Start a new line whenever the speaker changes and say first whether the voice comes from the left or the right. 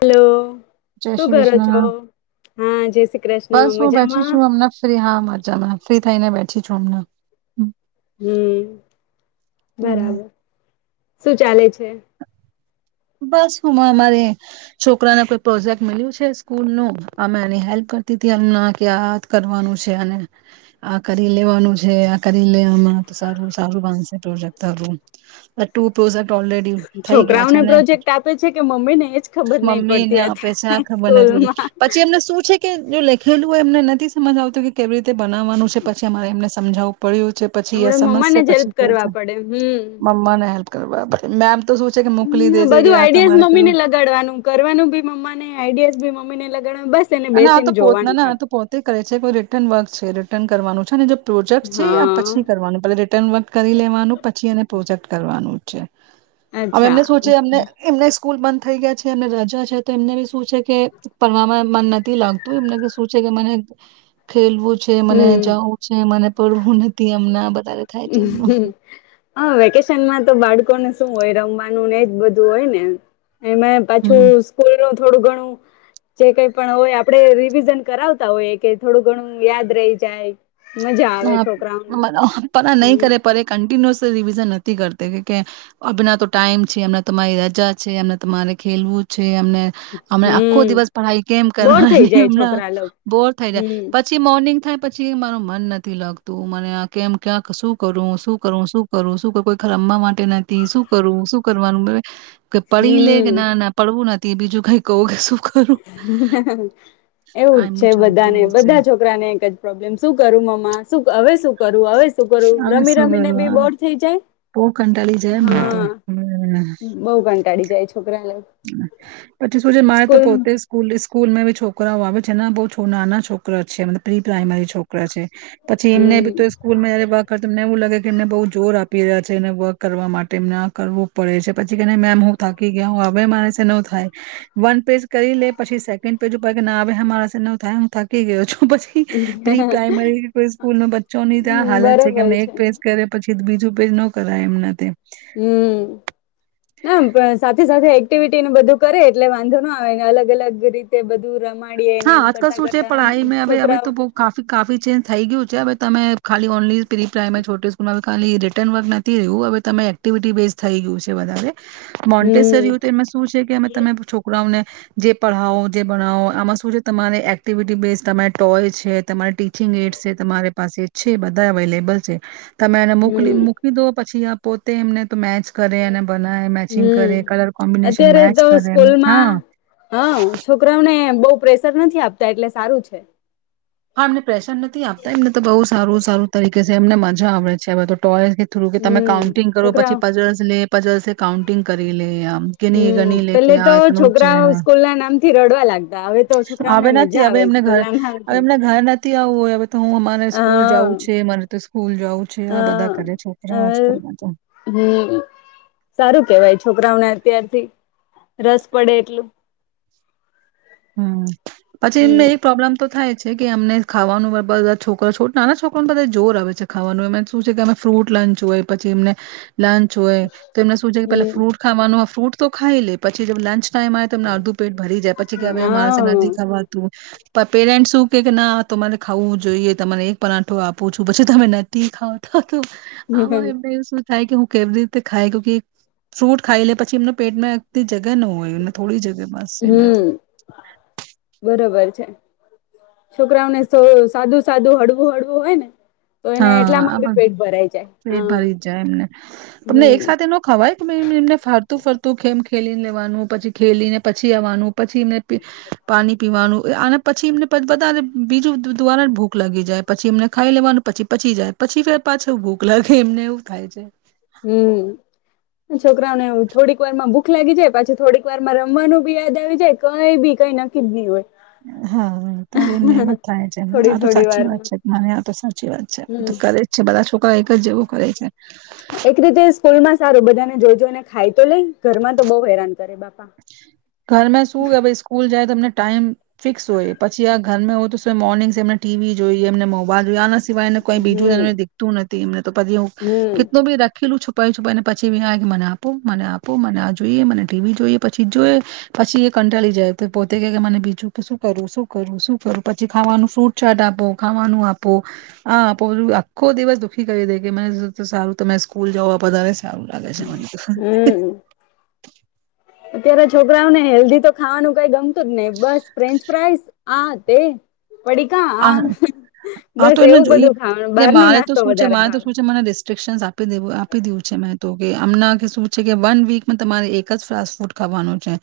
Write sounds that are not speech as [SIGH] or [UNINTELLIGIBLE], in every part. left: Hello
right: જય
left: શું
right: શ્રી
left: કરો છો
right: કૃષ્ણ
left: હા જય શ્રી કૃષ્ણ
right: બસ હું બેઠી
left: મજામાં.
right: છું હમણાં ફ્રી હા મજામાં ફ્રી થઈને બેઠી છું અમને
left: હમ
right: અને
left: બરાબર. શું ચાલે છે.
right: બસ હું અમારે છોકરાને કોઈ પ્રોજેક્ટ મ્યું છે સ્કૂલ ન અમે એની હેલ્પ કરતી હતી એમ કે આ કરવાનું છે અને આ કરી. લેવાનું છે આ કરી લેમાં તો સારું સારું બાંધશે. જતા રૂમ ટુ પ્રોઝેક્ટ ઓલરેડી થઈ ગયા છે અને
left: પે છે કે મમ્મીને એ જ ખબર નહી
right: મમ્મીને
left: પડતી
right: આપે છે આ
left: હતી
right: ખબર નથી બધી
left: સ્કૂલમાં.
right: પછી એમને શું છે જો લખેલું હોય એમને નથી સમજ આવતું કે કેવી રીતે બનાવવાનું છે પછી અમારે એમને સમજો. પડ્યું છે પછી
left: આપડે મમ્માને જ
right: સમજશે
left: હેલ્પ કરવા
right: પછી
left: પડે હમ હમ,
right: મમ્માને હેલ્પ તબ મેમ તો શું છે કે મોકલી દે. છે કે
left: બધું
right: આ
left: આઈડિયાઝ
right: તમારે
left: મમ્મીને
right: કરવું
left: લગાડવાનું કરવાનું બી મમ્માને, આઈડિયાઝ બી મમ્મા ને ને લગણ
right: અને આ તો પોત ના ના આ તો પોતે કરે છે કોઈ રિટર્ન વર્ક છે રિટર્ન કરવાનું છે ને જે પ્રોજેક્ટ છે આ
left: હા
right: પછી કરવાનું. પેલે રિટર્ન વર્ક કરી લેવાનું પછી એને પ્રોજેક્ટ કરવાનું. છે. અમે
left: અચ્છા
right: એમને સોચે એમને એમનેસ સ્કૂલ બંધ થઈ ગયા છે અને રજા છે તો એમને બી શું છે કે પવામાં મન ન થી લાગતું એમને કે શું છે કે મને ખેલવું છે મને
left: હમ
right: જવું છે મને પડવું નથી એમના. વધારે થાય છે એમનું
left: હમ્મ હા વેકેશનમાં તો બાળકોને શું હોય રમવાનું ને એ જ બધું હોય ને. એમાએ પાછું
right: હમ
left: સ્કૂલ રો થોડું ઘણું જે કઈ પણ હોય આપણે રિવિઝન કરાવતા હોયએ કે થોડું ઘણું યાદ રહી જાય. મજા આવે છોકરાઓને.
right: પન આ નહી
left: હમ
right: કરે પર એ કન્ટિન્યુસ સ રિવિઝન નથી કરતે કે કે અપના તો ટાઈમ છે એમ તમારી રજા છે એમને તમારે ખેલવું છે એમને એ અમે આખો
left: હમ
right: દિવસ પડાઈ કેમ
left: બોર થઈ
right: કરવાની
left: જાય
right: હમણાં
left: છોકરા લોક
right: બોર થઈ જાય
left: હમ
right: પછી મોર્નિંગ થાય પછી માર મન નથી લાગતું મને આ કેમ ક્યાંક શું કરું શું કરું શું કરું શું કોઈર રમવા માટે નથી શું કરું શું કરવાનું. કે પડી લે
left: હમ
right: કે ના ના પડવું નથી. તે બીજું કઈ કહું સુ.
left: એવું જ છે
right: આમનું ચાલતું
left: બધાને
right: હોય છે
left: બધા છોકરાને એક જ પ્રોબ્લેમ શું કરું મ હવે શું કરવું હવે સુ શું કરું રમી રમી ને બી બોર થઈ જાય.
right: પો કંટાળી જાય એમને તો
left: કાઢી જાય છે.
right: પછી શું છે મારે તો
left: સ્કૂલ
right: પોતે સ્કૂલ સ્કૂલ મેં ભી છોકરાઓ આવે [UNINTELLIGIBLE] બહુ છો નાના છોકરા છે મ પ્રી પ્રાાઈમરી છોકરા છે. પછી એમને બી તો
left: હમ
right: સ્કૂલમાં જયારે બાહ કરે તમને એવું લાગે કે એમને બઉુ જોર આપે. પૈદા થઈ ને વર્ક કરવા માટે એમને કરવું પડે છે પછી કેને મૈ બહું થાકી ગયા હું. મારાસી ન થાય વન પેજ કરી લે પછી સેકન્ડ પેજ કે નાે હમા સ ન થાય હું થ કે ગયો છું. પછી પ્રી
left: હમ
right: પ્રાઈમરી કોઈ સ્કૂલ ન બચ્ચો ની ત્યાં હાલત છે કે એમને એક પ્રેસ કરે પછી બીજું પેજ ન કરાય એમનાથી
left: હમ ના પણ સાથે સાથે એક્ટિવિટી નું બધું કરે એટલે વાંધો ન આવેને અલગ અલગ રીતે બધું રમા
right: હા આજકાલ શું છે પઢાઈ મે હવે-હવે તો બૌં કાફી-કાફી ચેન્જ થઈ ગયું છે હવે તમે ખાલી ઓનલી પ્રિ પ્રાઈમે છોટી સ્કૂલમાં ખાલી રિટર્ન વર્ક નથી રહ્યું હવે તમે એક્ટિવિટી બેઝ થઈ ગયું છે વધારે
left: હમ
right: મોન્ટેસરય તો એમાં શું છે કે અમે તમે છોકરાઓને જે પઢાવો જે બનાાવો આમાં સૂં શું છે તમારે એક્ટિવિટી બેઝ તમારે ટોય છે તમારી ટી [UNINTELLIGIBLE] સે તમારે પાસે છે બધા અવેલેબલ છે તમે એને મોકલી
left: હમ
right: મૂકી દો પછી આ પોતે એમને મેચ કરે અને બનાય મેચિંગ
left: હમ
right: કરે કલર કોમ્બિનેશન
left: અત્યારે
right: મેચ
left: તો
right: કરે એમ, હા
left: સ્કૂલમાં શર નથી આપતા એટલે સારું છે
right: હા એમને પ્રેશર નથી આપતા એમને તો બહુ સારું-સારું તરીકે છે એમને મજા આવડે છે હવે તો ટોય થોડૂ કે તમે
left: હમ
right: કાઉન્ટિંગ કરો
left: છોકરાઓ
right: પછી પજસ લે પ જલસે કાઉન્ટિંગ કરી લે આ આમ કે ની
left: હમ્મ
right: ગણી લે કે
left: પેલે તો
right: એનું છે
left: છોકરાઓ સ્કૂલ ના નામ થી રડવા લાગતા હવે તો છોકરાઓને
right: હવે
left: મજા
right: નથી હવે
left: આવે
right: એમને
left: સ્કૂલ
right: ઘર
left: ના નામ
right: હવે એમને ઘર નથી આવવું હોય હવે તો હું અમારે સ્કૂલ
left: હા
right: જઉું છે મને તો ફૂલ.
left: અ અ
right: તો
left: હમ સારું કેવાય છે છોકરાઓ ને ત્યારથી રસ પડે એટલું.
right: હમ્મ. પછી એમને
left: હમ
right: એ પ્રોબ્લેમ તો થાય. છે કે અમને ખાવાનું [UNINTELLIGIBLE] છોકરા છો નાના છોકરાને બધા જોર આવે છે ખાવાનું એમા શું છે કે અમેને ફ્રૂટ લંચ હોય પછી એમને લંચ હોય તો એમને શું છે કે પે
left: હમ
right: ફ્રૂટ ખાવાનું ફ્રૂટ તો ખાઈ લે પછી લંચ. [UNINTELLIGIBLE] માં તમને અડધું પેટ ભરી જાય પછી કે હવે
left: હા
right: માણસે નથી ખવાતું. પેરેન્ટ શું કે કે ના તમારે ખાવું જોઈએ તમારે એક પરાઠો આપું છું પછી તમે નથી ખાવ તો. આવા એમું. થાય કે હું કેવી રીતે ખાય [UNINTELLIGIBLE] ફ્રૂટ ખાઈ લે પછી એમ પેટમાં [UNINTELLIGIBLE] જગ્યા ન હોય એને થોડી જગ્યા બસ છે એમાં તો.
left: હમ બરોબર છે. છોકરાઓને સાદું સાદું હળવું હળવું હોય ને તો એને
right: હા, આ
left: એટલામાં
right: બ
left: બી પેટ ભરાઈ જાય
right: પેટ
left: હા
right: ભરી જ જાય એમને. તેમને એક
left: હમ
right: સાથે એ ન ખવાય કે એમને ફરતું ફરતું ખેમ ખેલીને લેવાનું પછી, ખેલીને પછી આવવાનું પછી એને પાણી પીવાનું અને પછી એમને [UNINTELLIGIBLE] બધાને બીજું દ્વારને ભૂખ લાગી જાય, પછી એમને ખાઈ લેવાનું. પછી પચી જાય, પછી પાછું ભૂખ લાગે એમને એવું થાય છે.
left: હમ્મ. છોકરાઓ ને એવું થોડીક વાર માં ભૂખ લાગી જાય, પછી થોડીક વાર માં રમવાનું બી યાદ આવી જાય, કઈ બી કઈ નક્કીજ ની હોય.
right: હા, તારે એમને એમ જ થાય છે,
left: થોડી
right: આ તો
left: થોડી
right: સાચી વાત
left: વારમાં
right: છે, મને આ તો સાચ સાચી વાત છે, તો
left: હમ
right: કરે જ છે, બધા છોકરા એક જ જેવું કરે છે.
left: એક રીતે સ્કૂલમાં સારું બધાને જોઈ જોઈ ને ખાઈ તો લે ઘરમાં તો બહુ હેરાન કરે બાપા
right: ઘરમાં શું કે ભાઈ સ્કૂલ જાય તેમણે ટાઈમ ફિક્સ હોય, પછી આ ઘર મેં હોય મોર્નિંગ એમને ટીવી જોઈએ, એમને મોબાઈલ જોઈએ, આના સિવાયને કોઈ
left: હમ
right: બીજું એ દીખતું નથી એમને તો પછી હું
left: હમ
right: કેટલું બી રાખીલ છું પ છુંને પછી વ કે મને આપું મને આપું મને આ જોઈએ મને ટીવી જોઈએ પછી જોઈએ પછી એ કંટાળી જાય તો પોતે કે મને બીજું કે શું કરું, શું કરું, શું કરું પછી ખાવાનું ફ્રૂટ છાટ આપો, ખાવાનું આપો આ આખો દિવસ દુઃખી કરી દે કે મને સારું તમે સ્કૂલ જાવઓ વધારે. સારું લાગે છે મને તો.
left: હમ અત્યારે છોકરાઓને હેલ્ધી તો ખાવાનું કઈ ગમતું જ ને બસ ફ્રેન્ચ ફ્રાઈસ આ તે. પડીકા આ
right: હા
left: બસ
right: તો એમને
left: એવું
right: જોઈએ
left: બધું ખાવા બાર નો નાસ્તો વધારે ભાવ.
right: સ્ટ્રિકશન્સ આપી દેવા દે આપી દીવું છે મેં તો કે અમનાં કે શું છે કે વન વીકમાં તમારે એક જ ફાસ્ટ ફૂડ ખાવાનું છે.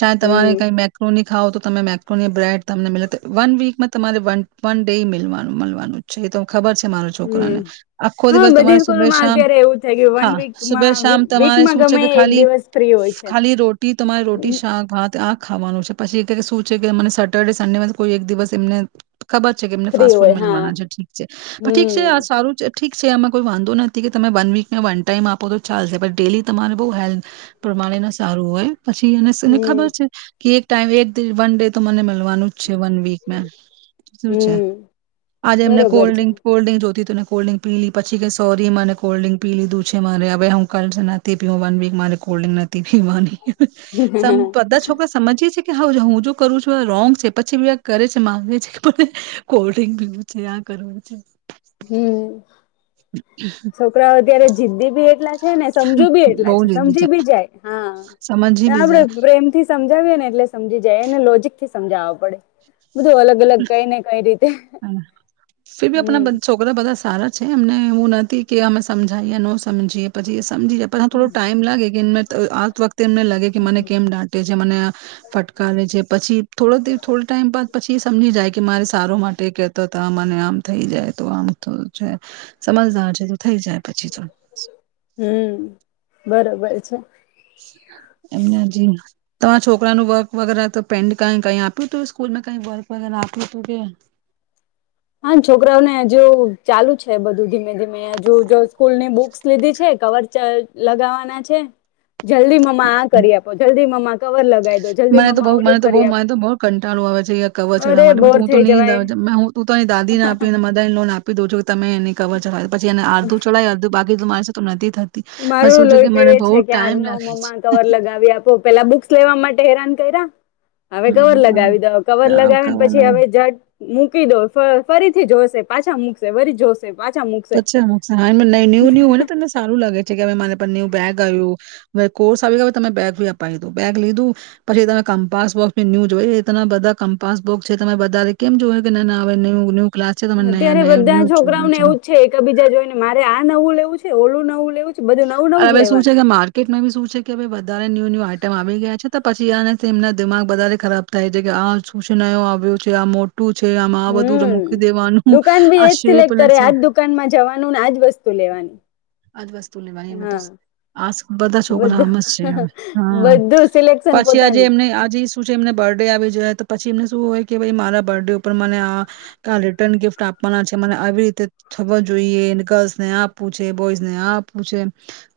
right: ચાહે તમારે
left: હમ
right: કઈ મેક્રોનિ ખાવ તો તમે મેક્રો બ્રેડ તમને મ વન વીકમાં તમારે. વન ડે મિલિવા મળવાનું છે તો. ખબર છે મારો
left: હમ
right: છોકરાને આખો
left: હા
right: દિવસ તમારે
left: બધી
right: સુભ
left: સ્કૂલમાં
right: શામ
left: અત્યારે એવું છે કે વન
right: હા સુબ
left: વીકમાં
right: શામ તમારે
left: વીકમાં
right: શું છે
left: ગમે
right: કે
left: એ એક
right: ખાલી
left: દિવસ ફ્રી હોય છે
right: ખાલી રોટી તમારી રોટી શાક હા આખ. ખાવાનું છે પછી ક શું છે કે મને સેટરડે સન્ડે માં કોઈ એક દિવસ એમને. ખબર છે કે એમને
left: ફ્રી
right: ફાસ્ટ ફૂડ
left: હોય હા
right: મેલવાના છે ઠીક છે પણ ઠીક
left: હમ
right: છે આ સારું છે. ઠીક છે એમાં કોઈ વાંધો નથી કે તમે વન વીકમાં વન ટાઈમ આપો તો ચાલશે પણ ડેલી તમારે બહુ હેલ્થ પ્રમાણે ન સારું હોય. પછી એને ને
left: હમ
right: ખબર છે. કે એક ટાઈમ એક વન ડે તો મને મળ વા નું જ છે વન વીક મા. શું છે.
left: હમ
right: આજ એમને
left: બરોબર
right: કોલ્ડ
left: છે
right: ડીંગ, ફોલ્ડ ડીંગ જોતી તોને કોલ્ડ્રિક પી લી પછી કઈ સોરી મને કોલ્ડ્ર્રીક પી લીધું છે મારે હવે હું કલ નથી પી વન વીક મારે કોલ્ડ્ર્રીંગ નથી પીવાની. સમ બધા છોકરા સમજીએ છી કે હઉ લો હું જો કરું છું આ રોંગ છે પછી બી કરે છે માગે છે. કોલ્ડ્રિંક પીવું છે, આ કરવું છે.
left: હમ છોકરાઓ અત્યારે જિદદી બી એક છે ને સમજુ બી એટલા
right: બહુ
left: છે
right: જીદી
left: સમજી બી જાય. હા તે
right: સમજી બી
left: આપડે
right: જાય
left: પ્રેમથી સમજાવીએને એટલે સમજી જાય એને લોજિક કે સમજાવ પડે. બધું અલગ અલગ કઈ ને કઈ રીત
right: હા ફિરભી આપના બન છો. બધા બધા સારા છે. એમને એવું નથી કે અમે સમજાઈએ નો સમજીએ પછી સમજી જાય પર આ થોડો ટાઈમ લાગે કે એમને આત વખતે એમને લાગે કે મને કેમ ડાંટે છે મને આ ફટકાવે છે પછી થોડોક દીવ થોડોક ટાઈમ બાદ પછી એ સમજી જાય કે મારે સારો માટ કેતો તો આ મને આમ થઈ જાય તો આમ છે સમજદાર છે તો થઈ જાય પછી તો.
left: હમ્મ, બરોબર છે.
right: એમને હજી તમારા છોકરા નું વર્ક વગેરે તો પેન્ડ કાઈ કાઈ આપ્યું તું સ્કૂલમાં કાઈ વર્ક વગેરા કાઈક આપ્યું તું કે
left: હા, છોકરાઓને જો ચાલુ છે બધું ધીમ લીધી મેં જો જો સ્કૂલ ની બુક્સ લીધી છે. કવર લગાવવાના છે. જલ્દી મમ્મા આ કરી આપો જલ્દી મમ્મા કવર લગાવી દો જલ્દી
right: મને તો બઉ
left: મમ્મા ઓલું
right: મને તો
left: કરી
right: બહ મને
left: આપો
right: તો બહ કંટાળું આવે છે કવર ચડવા
left: અરે
right: માટે
left: બોર
right: હું તો
left: થઈ
right: નીંદ
left: જવાય
right: આવે જઈ મેં હું તો ની દાદીને આપીને મધા લોન આપી દો જો. તમે એની કવર જવા પછી અડધું ચડાઈ અર્ધ બા તમારે છે તો થતી પણ
left: મારું
right: શું છે કે
left: લોહી
right: મને
left: પીવે
right: બહુ
left: છે
right: ટાઈમ
left: ક્યારનું
right: લાગે છે
left: મ્મા કવર લગાવી આપો પેલા બુક્સ લેવા માટે હેરાન કયર. હવે કવર
right: હમ્મ
left: લગાવી દો, કવર
right: અ ક
left: લગાવીને પછી
right: કવરનો
left: હવે જટ મૂકી દો ફરીથી જોશે પાછા મૂકશે ફરી જો
right: પછી અમુકાને ન્યું ન્યુ હોય ને તમને સારું લાગે. કે માને ન્યુ બેગ આવ્યું કોર્સ આવી ગયો તમે બેગ ભી અપાવીધું બેગ લીધું પછી, તમે કમ્પાસ બોક્સ ન્યુ જોય એ ત બધા કમ્પાસ બોક્સ છે તમે બધા કેમ જોય કે ના ના આવે ન ન્યુ ક્લાસ છે તને ન
left: અત્યારે
right: ન
left: બધા છોકરાઓને
right: જો
left: એવું છે એકબીજા જોઈ ને મારે આ નવું લેવું છે ઓલું નવું લેવું છે. બધું નવું નવું જ
right: હવે શું છે
left: લેવાનું
right: કે માર્કેટમાં બી શું છે કે વધારે ન્યુ ન્યુ આઈટમ આવી ગયા છે. પછી આને એમના દિમાગ વધારે ખરાબ થાય છે કે આ સૂચના આવ્યું છે આ છે આમાં આ બધું
left: હમ
right: મૂકી દેવાનું
left: દુકાન ભી
right: આ
left: એજ
right: શેપ
left: સિલેક્ટ
right: અલગ
left: કરે
right: છે
left: આજ દુકાનમાં જવાનું ને આજ વસ્તુ લેવાની
right: આજ વસ્તુ
left: હા
right: બધા છોકરા નામ જ
left: બધું
right: છે હા
left: બધું સિલેક્શન
right: પછી આજે
left: પોતાનું
right: એમને આજે શું છે એમને બર્થડે આવી જાય તો પછી એમ શ હોય કે મારા બર્થડે ઉપર મને આ રિટર્ન ગિફ્ટ આપવાના છે મને આવી રીતે થવા જોઈએ ગર્લ્સને આપવું છે બોઈઝને પૂછે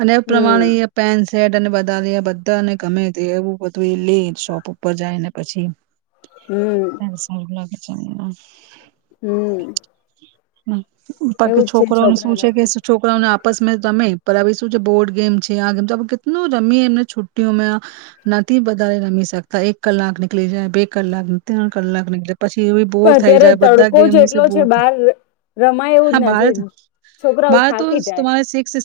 right: અને એ
left: હમ
right: પ્રમાણે અ પેન સેટ અને બધા બધાને ગમે. તે એવું બધું એ લઈ શોપ ઉપર જાય ને પછી
left: હમ
right: ત સ લ અછ
left: હમ.
right: બાકી
left: એવું જ છે
right: છોકરોને શું
left: છોકરા
right: છે કે
left: લોકો
right: છોકરાઓને આપ પસ રમે શું છે બોર્ડ ગેમ છે આ ગમ આપ કેટલું રમીએ એમને છુટ્ટીઓમાં નથી બારે રમી શકતા એક કલાક નીકળી જાય બે કલાક ત્રણ કલાક નીકળી જાય.
left: પણ અત્યારે
right: બધા
left: તડકો જ
right: ગેમો થી
left: એટલો છે
right: બોર થાય
left: બાર રમાય એવું
right: હા
left: જ
right: બાર
left: નથી છોકરાઓ થાકી જાય.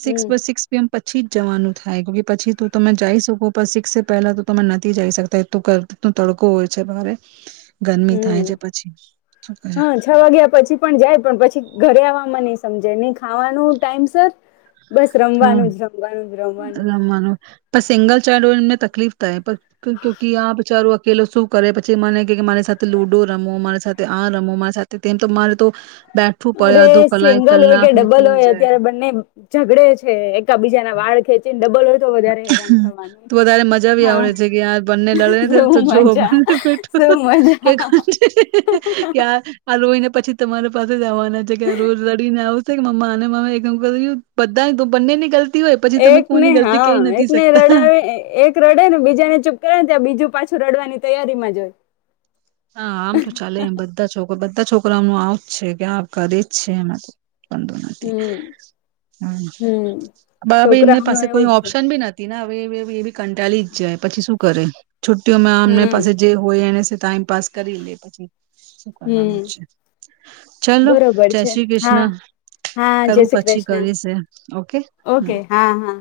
right: સિકસ
left: હમ
right: પર સિકસ પી પછીજ જવાનું થાય, કે પછી ત તમે જઈ શકો પણ સિક્સ પહેલા તો તમે નથી જઈ શકતા એું તડકો હોય છે તમારે
left: હમ્મ, હા, છ વાગ્યા પછી પણ જાય, પણ પછી ઘરે આવ મા ની સમજે, ની ખાવાનું ટાઈમ સર બસ
right: હા
left: રમવાનું જ રમવાનું. જ જ.
right: રમવાનું, પણ સિંગલ બચારોને તકલીફ થાય, આ બચારો અકેલો શું કરે પછી મને કે મારી સાથે લુડો રમો, મારી સાથે આ રમો, મારી સાથે તે, તો મારે તો બેઠવું પડે અડધો
left: અરે
right: કલાક
left: સિંગલ હોય કે
right: કલાક
left: ડબલ
right: નીકળી
left: હોય
right: જાય
left: અત્યારે બંને ઝઘડે છે એકબીજાના વાળ ખેચ ડબલ તો વધારે હેરાન થવાનું
right: તો વધારે મજા ભી
left: હા
right: આવડે છે કે બંને લડે તો
left: શું
right: જોવઠો
left: મજા શું મજા
right: [UNINTELLIGIBLE] આ લોઈ ને પછી તમારે. પાસે રહેવાની જગ્યા રોજ લડીને આવ [UNINTELLIGIBLE] બન્ને ને [UNINTELLIGIBLE] ગલતી હોય પછી તમે
left: એકને
right: કોની ગલતી
left: હા,
right: કહી નથી
left: એકને
right: શકતા
left: રડાવે એક રડે ને બીજા ને ચુપ કરાવે ત્યા બીજું પાછું રડવાની તૈયારી માં જો હોય.
right: હા આમ તો ચાલે એમ બધા છોકધા [UNINTELLIGIBLE] છોકરાઓનું આવજ છે, કે આવકારે જ છે, એમાં તો નથી
left: હમ હમ
right: હ ભાઈ એમને
left: છોકરાઓનું
right: પાસે
left: એવું
right: કોઈ
left: જ છે
right: ઓપ્શન બી નથી [UNINTELLIGIBLE] હવે એ બી કંટાલીી જ જાય પછી શું કરે [UNINTELLIGIBLE] છુ્ટીમાં અમને
left: હમ
right: પાસે જે હોય એને [UNINTELLIGIBLE] તામ પાસ કરી લે પછી [UNINTELLIGIBLE] શું કરવાનું
left: હમ
right: છે, ચલોો
left: બરોબર
right: જય
left: છે
right: શ્રી
left: હા
right: કૃષ્ણ
left: હા જય
right: કરું
left: શ્રી
right: પછી
left: કૃષ્ણ
right: કરી છે, ઓકે હમ
left: ઓકે હા હા